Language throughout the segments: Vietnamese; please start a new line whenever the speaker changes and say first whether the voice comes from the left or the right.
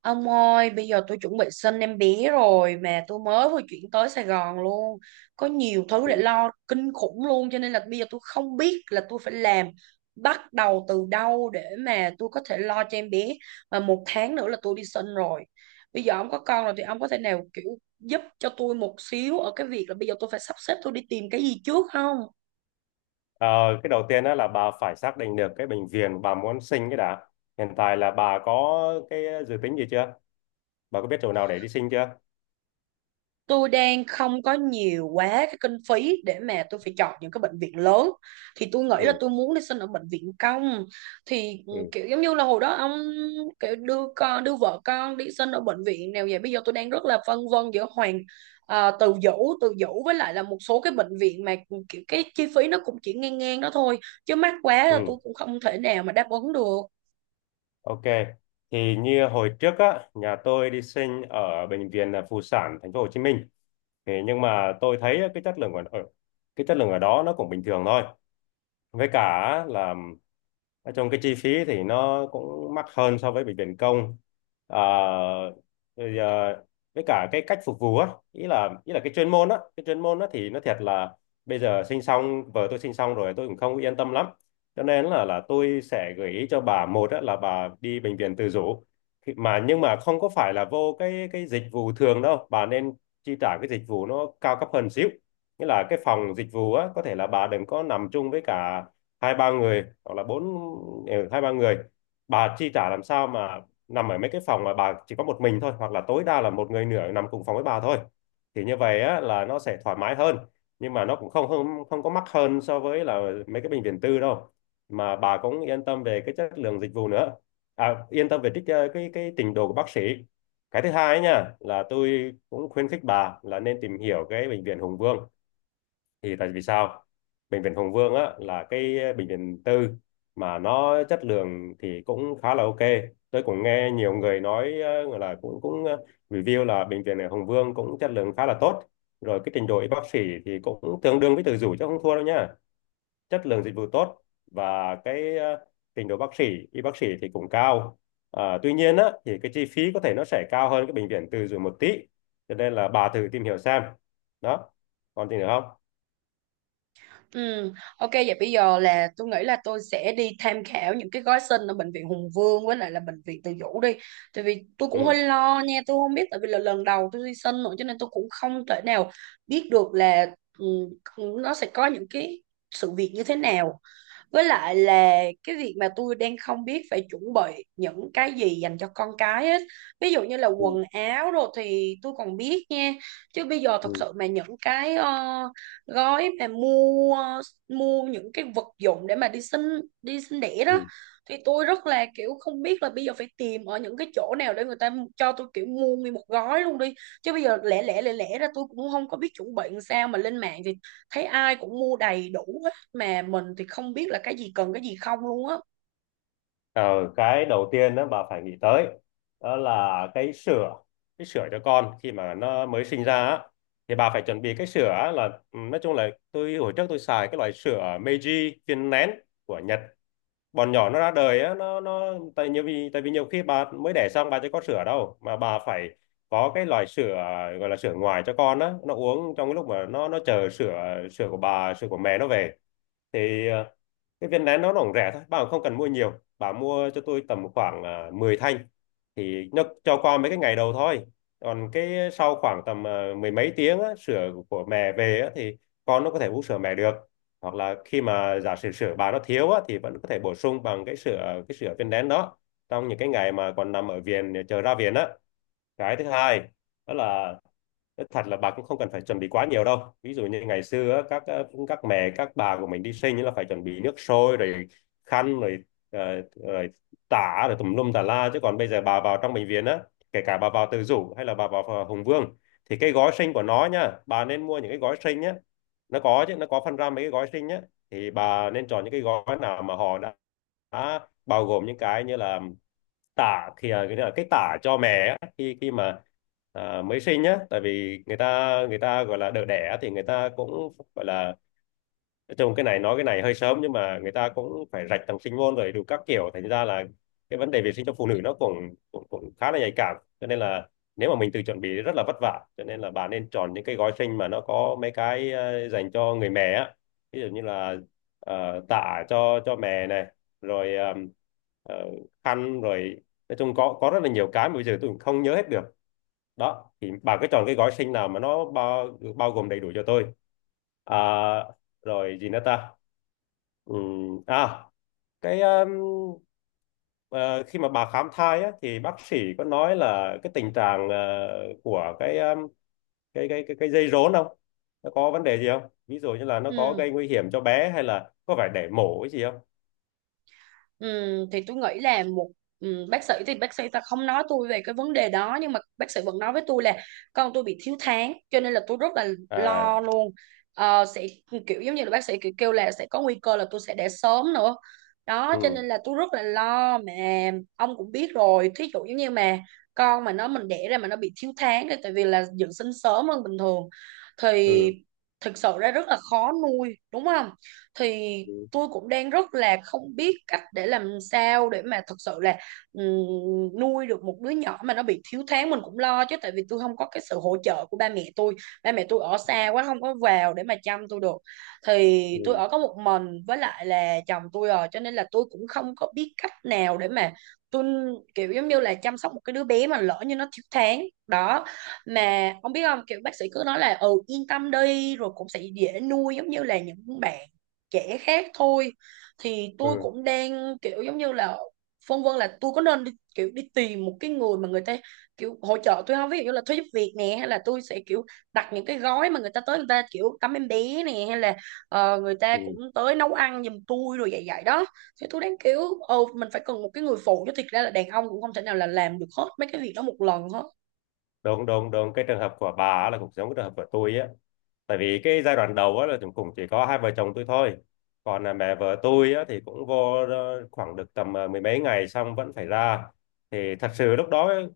right: Ông ơi, bây giờ tôi chuẩn bị sinh em bé rồi mà tôi mới vừa chuyển tới Sài Gòn luôn. Có nhiều thứ để lo kinh khủng luôn, cho nên là bây giờ tôi không biết là tôi phải làm, bắt đầu từ đâu để mà tôi có thể lo cho em bé. Mà một tháng nữa là tôi đi sinh rồi. Bây giờ ông có con rồi thì ông có thể nào kiểu giúp cho tôi một xíu ở cái việc là bây giờ tôi phải sắp xếp, tôi đi tìm cái gì trước không?
left: Ờ, cái đầu tiên đó là bà phải xác định được cái bệnh viện bà muốn sinh cái đã. Hiện tại là bà có cái dự tính gì chưa? Bà có biết chỗ nào để đi sinh chưa?
right: Tôi đang không có nhiều quá cái kinh phí để mà tôi phải chọn những cái bệnh viện lớn, thì tôi nghĩ
left: Ừ,
right: là tôi muốn đi sinh ở bệnh viện công. Thì
left: ừ,
right: kiểu giống như là hồi đó ông kiểu đưa con, đưa vợ con đi sinh ở bệnh viện nào vậy? Bây giờ tôi đang rất là phân vân giữa Hoàng, à, Từ Dũ, với lại là một số cái bệnh viện mà kiểu cái chi phí nó cũng chỉ ngang ngang đó thôi, chứ mắc quá là tôi
left: ừ,
right: cũng không thể nào mà đáp ứng được.
left: ok. Thì như hồi trước á, nhà tôi đi sinh ở bệnh viện là Phụ sản thành phố Hồ Chí Minh. Thì nhưng mà tôi thấy cái chất lượng ở ở- cái chất lượng ở đó nó cũng bình thường thôi. Với cả á, là nói chung cái chi phí thì nó cũng mắc hơn so với bệnh viện công, à, rồi, à, với cả cái cách phục vụ á ý là cái chuyên môn á thì nó thiệt là bây giờ sinh xong, vợ tôi sinh xong rồi tôi cũng không yên tâm lắm, cho nên là tôi sẽ gợi ý cho bà một á, là bà đi bệnh viện tự chủ. Mà nhưng mà không có phải là vô cái dịch vụ thường đâu, bà nên chi trả cái dịch vụ nó cao cấp hơn xíu, nghĩa là cái phòng dịch vụ á có thể là bà đừng có nằm chung với cả hai ba người hoặc là bốn. Hai ba người bà chi trả làm sao mà nằm ở mấy cái phòng mà bà chỉ có một mình thôi, hoặc là tối đa là một người nửa nằm cùng phòng với bà thôi, thì như vậy á là nó sẽ thoải mái hơn. Nhưng mà nó cũng không không không có mắc hơn so với là mấy cái bệnh viện tư đâu, mà bà cũng yên tâm về cái chất lượng dịch vụ nữa, à, yên tâm về cái trình độ của bác sĩ. Cái thứ hai ấy nha là tôi cũng khuyến khích bà là nên tìm hiểu cái bệnh viện Hùng Vương. Thì tại vì sao? Bệnh viện Hùng Vương á là cái bệnh viện tư mà nó chất lượng thì cũng khá là ok. Tôi cũng nghe nhiều người nói là cũng cũng ờ, review là bệnh viện ở Hùng Vương cũng chất lượng khá là tốt, rồi cái trình độ y bác sĩ thì cũng tương đương với Từ Dũ chứ không thua đâu nha. Chất lượng dịch vụ tốt và cái trình độ bác sĩ y bác sĩ thì cũng cao. À, tuy nhiên á thì cái chi phí có thể nó sẽ cao hơn cái bệnh viện Từ Dũ một tí, cho nên là bà thử tìm hiểu xem. Đó. Còn gì nữa không?
right: Ừ, ok, vậy bây giờ là tôi nghĩ là tôi sẽ đi tham khảo những cái gói sinh ở bệnh viện Hùng Vương với lại là bệnh viện Từ Dũ đi. Tại vì tôi cũng hơi lo nha, tôi không biết, tại vì là lần đầu tôi đi sinh nữa cho nên tôi cũng không thể nào biết được là ừ, nó sẽ có những cái sự việc như thế nào, với lại là cái việc mà tôi đang không biết phải chuẩn bị những cái gì dành cho con cái hết. Ví dụ như là
left: Ừ,
right: quần áo rồi thì tôi còn biết nha, chứ bây giờ thật
left: ừ.
right: sự mà những cái gói mà mua, mua những cái vật dụng để mà đi sinh, đi sinh đẻ đó,
left: Ừ.
right: thì tôi rất là kiểu không biết là bây giờ phải tìm ở những cái chỗ nào để người ta cho tôi kiểu mua nguyên một gói luôn đi, chứ bây giờ lẻ lẻ ra tôi cũng không có biết chuẩn bị làm sao, mà lên mạng thì thấy ai cũng mua đầy đủ hết mà mình thì không biết là cái gì cần, cái gì không luôn á.
left: Ờ, cái đầu tiên đó bà phải nghĩ tới, đó là cái sữa, cái sữa cho con khi mà nó mới sinh ra á, thì bà phải chuẩn bị cái sữa á là, nói chung là tôi hồi trước tôi xài cái loại sữa Meiji viên nén của Nhật. Bọn nhỏ nó ra đời á, nó tại vì nhiều khi bà mới đẻ xong bà chưa có sữa đâu, mà bà phải có cái loại sữa gọi là sữa ngoài cho con á, nó uống trong cái lúc mà nó chờ sữa sữa của bà sữa của mẹ nó về. Thì cái viên nén nó cũng rẻ thôi, bà cũng không cần mua nhiều, bà mua cho tôi tầm khoảng 10 thanh, thì nó cho qua mấy cái ngày đầu thôi. Còn cái sau khoảng tầm mười mấy tiếng á, sữa của mẹ về á, thì con nó có thể uống sữa mẹ được, hoặc là khi mà giả sử sữa bà nó thiếu á, thì vẫn có thể bổ sung bằng cái sữa viên nén đó trong những cái ngày mà còn nằm ở viện chờ ra viện á. Cái thứ hai, đó là nói thật là bà cũng không cần phải chuẩn bị quá nhiều đâu, ví dụ như ngày xưa á, các mẹ các bà của mình đi sinh ấy là phải chuẩn bị nước sôi rồi khăn rồi rồi tả rồi tùm lum tà la, chứ còn bây giờ bà vào trong bệnh viện á, kể cả bà vào Từ Dũ hay là bà vào Hùng Vương, thì cái gói sinh của nó nha, bà nên mua những cái gói sinh nhé, nó có chứ, nó có phân ra mấy cái gói sinh nhé, thì bà nên chọn những cái gói nào mà họ đã bao gồm những cái như là tả thì à, cái là cái tả cho mẹ á, khi khi mà mới sinh nhá, tại vì người ta gọi là đỡ đẻ thì người ta cũng gọi là, nói chung cái này nói cái này hơi sớm nhưng mà người ta cũng phải rạch tầng sinh môn rồi đủ các kiểu, thành ra là cái vấn đề vệ sinh cho phụ nữ nó cũng cũng, cũng khá là nhạy cảm, cho nên là nếu mà mình tự chuẩn bị rất là vất vả, cho nên là bà nên chọn những cái gói sinh mà nó có mấy cái dành cho người mẹ á. Ví dụ như là tã cho mẹ này, rồi ờ, khăn rồi, nói chung có rất là nhiều cái mà bây giờ tôi cũng không nhớ hết được. Đó thì bà cứ chọn cái gói sinh nào mà nó bao bao gồm đầy đủ cho tôi. À, rồi gì nữa ta. À, cái um, ờ, khi mà bà khám thai á, thì bác sĩ có nói là cái tình trạng của cái dây rốn không, nó có vấn đề gì không, ví dụ như là nó có
right: Ừ.
left: gây nguy hiểm cho bé hay là có phải để mổ cái gì không.
right: Thì tôi nghĩ là một, bác sĩ thì bác sĩ ta không nói tôi về cái vấn đề đó, nhưng mà bác sĩ vẫn nói với tôi là con tôi bị thiếu tháng cho nên là tôi rất là lo
left: À,
right: luôn. Ờ, sẽ kiểu giống như là bác sĩ kiểu kêu là sẽ có nguy cơ là tôi sẽ đẻ sớm nữa đó,
left: ừ,
right: cho nên là tôi rất là lo. Mà ông cũng biết rồi, thí dụ giống như mà con mà nó mình đẻ ra mà nó bị thiếu tháng thì tại vì là dự sinh sớm hơn bình thường, thì
left: ừ,
right: thực sự ra rất là khó nuôi, đúng không? Thì
left: ừ,
right: tôi cũng đang rất là không biết cách để làm sao để mà thật sự là, nuôi được một đứa nhỏ mà nó bị thiếu tháng. Mình cũng lo chứ, tại vì tôi không có cái sự hỗ trợ của ba mẹ tôi, ba mẹ tôi ở xa quá không có vào để mà chăm tôi được. Thì
left: ừ,
right: tôi ở có một mình với lại là chồng tôi rồi, cho nên là tôi cũng không có biết cách nào để mà tôi kiểu giống như là chăm sóc một cái đứa bé mà lỡ như nó thiếu tháng đó. Mà ông biết không, kiểu bác sĩ cứ nói là ừ yên tâm đi, rồi cũng sẽ dễ nuôi giống như là những bạn trẻ khác thôi. Thì tôi
left: ừ,
right: cũng đang kiểu giống như là phân vân, là tôi có nên đi, kiểu đi tìm một cái người mà người ta kiểu hỗ trợ tôi không, ví dụ như là thuê giúp việc nè, hay là tôi sẽ kiểu đặt những cái gói mà người ta tới người ta kiểu tắm em bé nè, hay là người ta cũng
left: ừ.
right: tới nấu ăn giùm tôi rồi, vậy vậy đó. Thì tôi đang kiểu, ờ, mình phải cần một cái người phụ chứ, thiệt ra là đàn ông cũng không thể nào là làm được hết mấy cái việc đó một lần hết.
left: Đúng, đúng, đúng, cái trường hợp của bà á là cũng giống cái trường hợp của tôi á, tại vì cái giai đoạn đầu á là chúng cũng chỉ có hai vợ chồng tôi thôi, còn là mẹ vợ tôi á thì cũng vô khoảng được tầm mười mấy ngày xong vẫn phải ra, thì thật sự lúc đó ấy,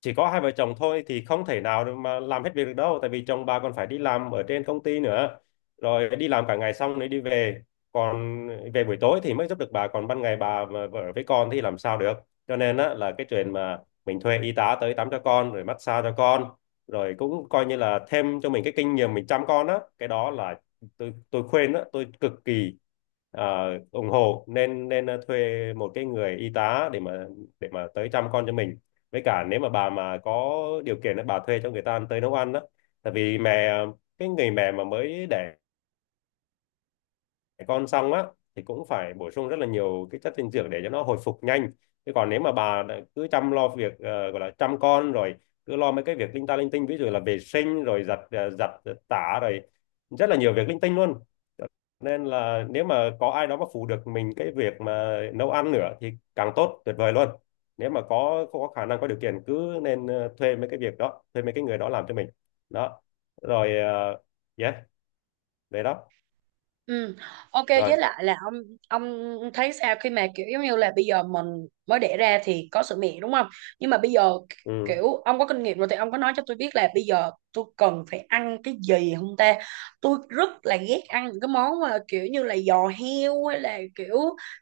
left: chỉ có hai vợ chồng thôi thì không thể nào để mà làm hết việc được đâu, tại vì chồng bà còn phải đi làm ở trên công ty nữa, rồi đi làm cả ngày xong rồi đi về, còn về buổi tối thì mới giúp được bà, còn ban ngày bà mà ở với con thì làm sao được. Cho nên á là cái chuyện mà mình thuê y tá tới tắm cho con rồi massage cho con, rồi cũng coi như là thêm cho mình cái kinh nghiệm mình chăm con á, cái đó là tôi khuyên đó, tôi cực kỳ ủng hộ, nên nên ờ, thuê một cái người y tá để mà tới chăm con cho mình. Với cả nếu mà bà mà có điều kiện á, bà thuê cho người ta tới nấu ăn đó, tại vì cái người mẹ mà mới đẻ con xong á thì cũng phải bổ sung rất là nhiều cái chất dinh dưỡng để cho nó hồi phục nhanh. Chứ còn nếu mà bà đã cứ chăm lo việc gọi là chăm con rồi, cứ lo mấy cái việc linh ta linh tinh, ví dụ là vệ sinh rồi giặt tả rồi, rất là nhiều việc linh tinh luôn, nên là nếu mà có ai đó mà phụ được mình cái việc mà nấu ăn nữa thì càng tốt, tuyệt vời luôn. Nếu mà có khả năng có điều kiện cứ nên thuê mấy cái việc đó, thuê mấy cái người đó làm cho mình. Đó. Rồi. Ờ, yeah. Đấy đó.
right: Ừ. Ok,
left: Rồi.
right: với lại là ông thấy sao khi mà kiểu giống như là bây giờ mình mới đẻ ra thì có sữa mẹ, đúng không? Nhưng mà bây giờ
left: Ừ.
right: kiểu ông có kinh nghiệm rồi thì ông có nói cho tôi biết là bây giờ tôi cần phải ăn cái gì không ta? Tôi rất là ghét ăn những cái món mà kiểu như là giò heo hay là kiểu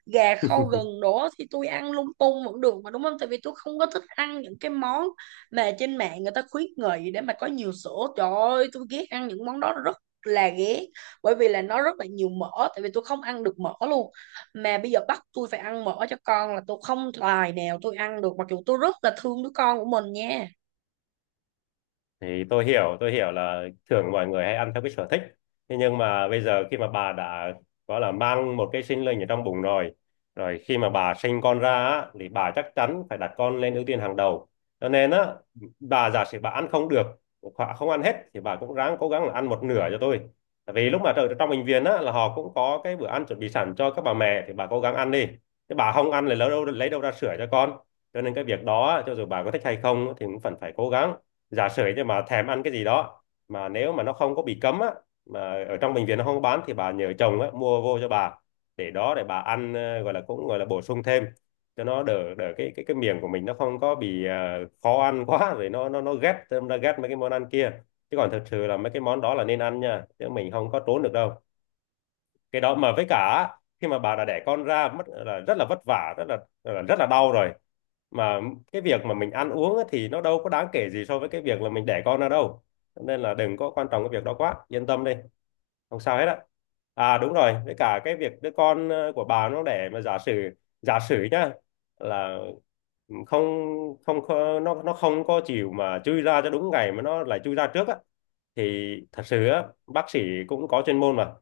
right: gà kho gừng đó, thì tôi ăn lung tung vẫn được mà, đúng không? Tại vì tôi không có thích ăn những cái món mà trên mạng người ta khuyến nghị để mà có nhiều sữa. Trời ơi, tôi ghét ăn những món đó rất là ghét, bởi vì là nó rất là nhiều mỡ, tại vì tôi không ăn được mỡ luôn. Mà bây giờ bắt tôi phải ăn mỡ cho con là tôi không tài nào tôi ăn được, mặc dù tôi rất là thương đứa con của mình nha.
left: Thì tôi hiểu là thường mọi người hay ăn theo cái sở thích, thế nhưng mà bây giờ khi mà bà đã gọi là mang một cái sinh linh ở trong bụng rồi, rồi khi mà bà sinh con ra á, thì bà chắc chắn phải đặt con lên ưu tiên hàng đầu. Cho nên á, bà giả sử bà ăn không được hoặc không ăn hết thì bà cũng ráng cố gắng là ăn một nửa cho tôi. Tại vì lúc mà ở trong bệnh viện á là họ cũng có cái bữa ăn chuẩn bị sẵn cho các bà mẹ thì bà cố gắng ăn đi, chứ bà không ăn thì lấy đâu ra sữa cho con. Cho nên cái việc đó á, cho dù bà có thích hay không thì cũng vẫn phải cố gắng. Giả sử như mà thèm ăn cái gì đó mà nếu mà nó không có bị cấm á mà ở trong bệnh viện nó không có bán thì bà nhờ chồng á Mua vô cho bà để đó để bà ăn, gọi là cũng gọi là bổ sung thêm cho nó đỡ đỡ cái miệng của mình nó không có bị, khó ăn quá rồi nó ghét, nó ghét mấy cái món ăn kia. Chứ còn thật sự là mấy cái món đó là nên ăn nha, chứ mình không có trốn được đâu cái đó. Mà với cả khi mà bà đã đẻ con ra mất là rất là vất vả, rất là rất là đau rồi. Mà cái việc mà mình ăn uống á thì nó đâu có đáng kể gì so với cái việc là mình đẻ con ra đâu. Nên là đừng có quan trọng cái việc đó quá, yên tâm đi, không sao hết á. À đúng rồi, với cả cái việc đứa con, của bà nó để mà giả sử, giả sử nhá, là không, nó nó không có chịu mà chui ra cho đúng ngày mà nó lại chui ra trước á, thì thật sự á bác sĩ cũng có chuyên môn mà.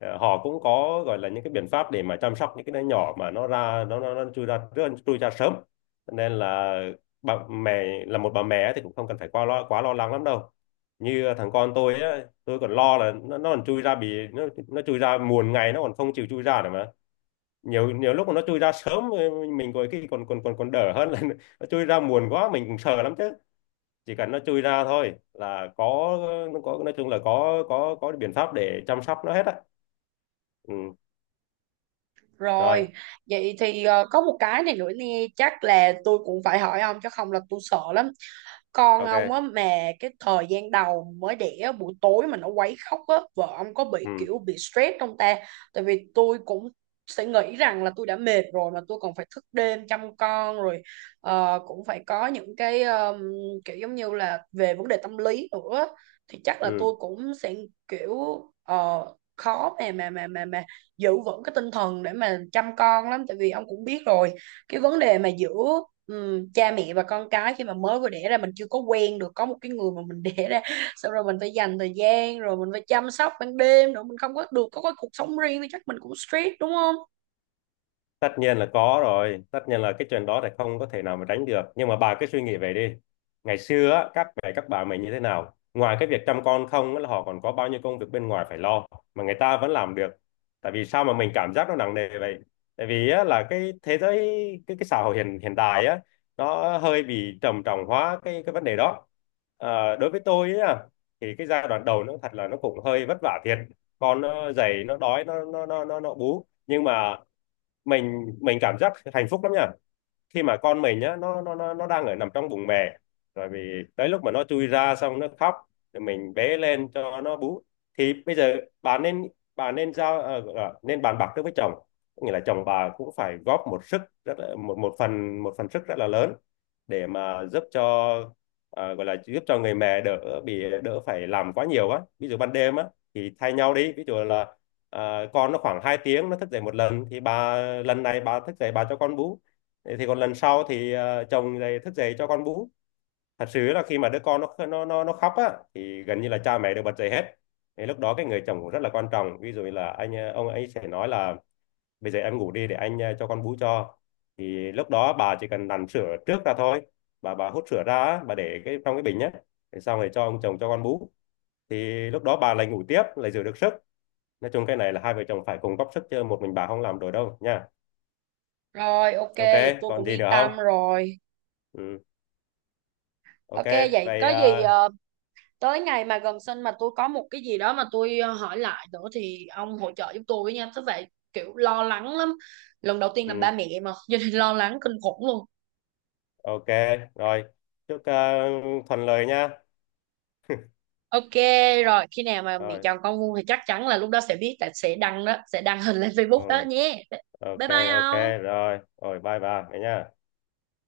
left: Ờ, họ cũng có gọi là những cái biện pháp để mà chăm sóc những cái đứa nhỏ mà nó ra nó chui ra trước, chui ra sớm. Cho nên là bà mẹ, là một bà mẹ thì cũng không cần phải quá lo, quá lo lắng lắm đâu. Như, thằng con tôi á, tôi còn lo là nó còn chui ra bì nó chui ra muộn ngày, nó còn không chịu chui ra nữa mà. Nhiều, nhiều lúc mà nó chui ra sớm, mình còn cái còn còn còn còn đỡ hơn là nó chui ra muộn quá mình cũng sợ lắm chứ. Chỉ cần nó chui ra thôi là có, nó có, nói chung là có có biện pháp để chăm sóc nó hết á. Ừ. Rồi.
right: Rồi vậy thì có một cái này nữa nè, chắc là tôi cũng phải hỏi ông chứ không là tôi sợ lắm. Con
left: Ok.
right: ông á mà, cái thời gian đầu mới đẻ á, buổi tối mà nó quấy khóc á, vợ ông có bị
left: Ừ.
right: kiểu bị stress không ta? Tại vì tôi cũng sẽ nghĩ rằng là tôi đã mệt rồi mà tôi còn phải thức đêm chăm con rồi, cũng phải có những cái kiểu giống như là về vấn đề tâm lý nữa, thì chắc là
left: Ừ.
right: tôi cũng sẽ kiểu khó mà giữ vững cái tinh thần để mà chăm con lắm. Tại vì ông cũng biết rồi, cái vấn đề mà giữa, cha mẹ và con cái khi mà mới vừa đẻ ra mình chưa có quen được, có một cái người mà mình đẻ ra xong rồi mình phải dành thời gian rồi mình phải chăm sóc ban đêm nữa, mình không có được có cái cuộc sống riêng, thì chắc mình cũng stress, đúng không?
left: Tất nhiên là có rồi, tất nhiên là cái chuyện đó thì không có thể nào mà tránh được, nhưng mà bà cứ suy nghĩ về đi. Ngày xưa á, các mẹ các bà mình như thế nào, ngoài cái việc chăm con không á, là họ còn có bao nhiêu công việc bên ngoài phải lo mà người ta vẫn làm được. Tại vì sao mà mình cảm giác nó nặng nề vậy? Tại vì á, là cái thế giới, cái xã hội hiện hiện đại á nó hơi bị trầm trọng hóa cái vấn đề đó. Ờ, đối với tôi á thì cái giai đoạn đầu nó thật là nó cũng hơi vất vả thiệt. Con nó dậy nó đói, nó bú, nhưng mà mình cảm giác hạnh phúc lắm nha. Khi mà con mình á nó đang ở nằm trong bụng mẹ, rồi vì tới lúc mà nó chui ra xong nó khóc thì mình bế lên cho nó bú. Thì bây giờ bà nên, bà nên giao, gọi là nên bàn bạc trước với chồng. Có nghĩa là chồng bà cũng phải góp một sức rất là, một một phần, một phần sức rất là lớn để mà giúp cho, gọi là giúp cho người mẹ đỡ bị, đỡ phải làm quá nhiều á. Ví dụ ban đêm á thì thay nhau đi, ví dụ là, con nó khoảng 2 tiếng nó thức dậy một lần, thì bà, lần này bà thức dậy bà cho con bú, thì còn lần sau thì, chồng dậy, thức dậy cho con bú. Thật sự là khi mà đứa con nó khóc á thì gần như là cha mẹ đều bật dậy hết. Thì lúc đó cái người chồng cũng rất là quan trọng, ví dụ như là anh, ông ấy sẽ nói là bây giờ em ngủ đi để anh, cho con bú cho. Thì lúc đó bà chỉ cần đằn sữa trước ra thôi, bà hút sữa ra á, bà để cái trong cái bình nhé. Để xong rồi cho ông chồng cho con bú, thì lúc đó bà lại ngủ tiếp, lại giữ được sức. Nói chung cái này là hai vợ chồng phải cùng góp sức, chứ một mình bà không làm được đâu nha.
right: Rồi ok,
left: Ok.
right: vậy tôi
left: Còn
right: cũng
left: gì
right: yên
left: nữa không?
right: tâm rồi.
left: Ừ. Ok.
right: Ok, vậy
left: Vậy,
right: có gì tới ngày mà gần sinh mà tôi có một cái gì đó mà tôi hỏi lại nữa thì ông hỗ trợ giúp tôi với nha. Thế vậy, kiểu lo lắng lắm, lần đầu tiên làm
left: ừ,
right: ba mẹ mà cho nên lo lắng kinh khủng luôn.
left: ok, rồi, chúc, thuận lợi nha.
right: Ok, rồi khi nào mà mẹ
left: Rồi.
right: chọn con vuông thì chắc chắn là lúc đó sẽ biết, tại sẽ đăng đó, sẽ đăng hình lên
left: Ừ,
right: Facebook đó nhé.
left: ok.
right: Bye bye
left: Ok.
right: ông.
left: Rồi rồi, bye bà vậy nha.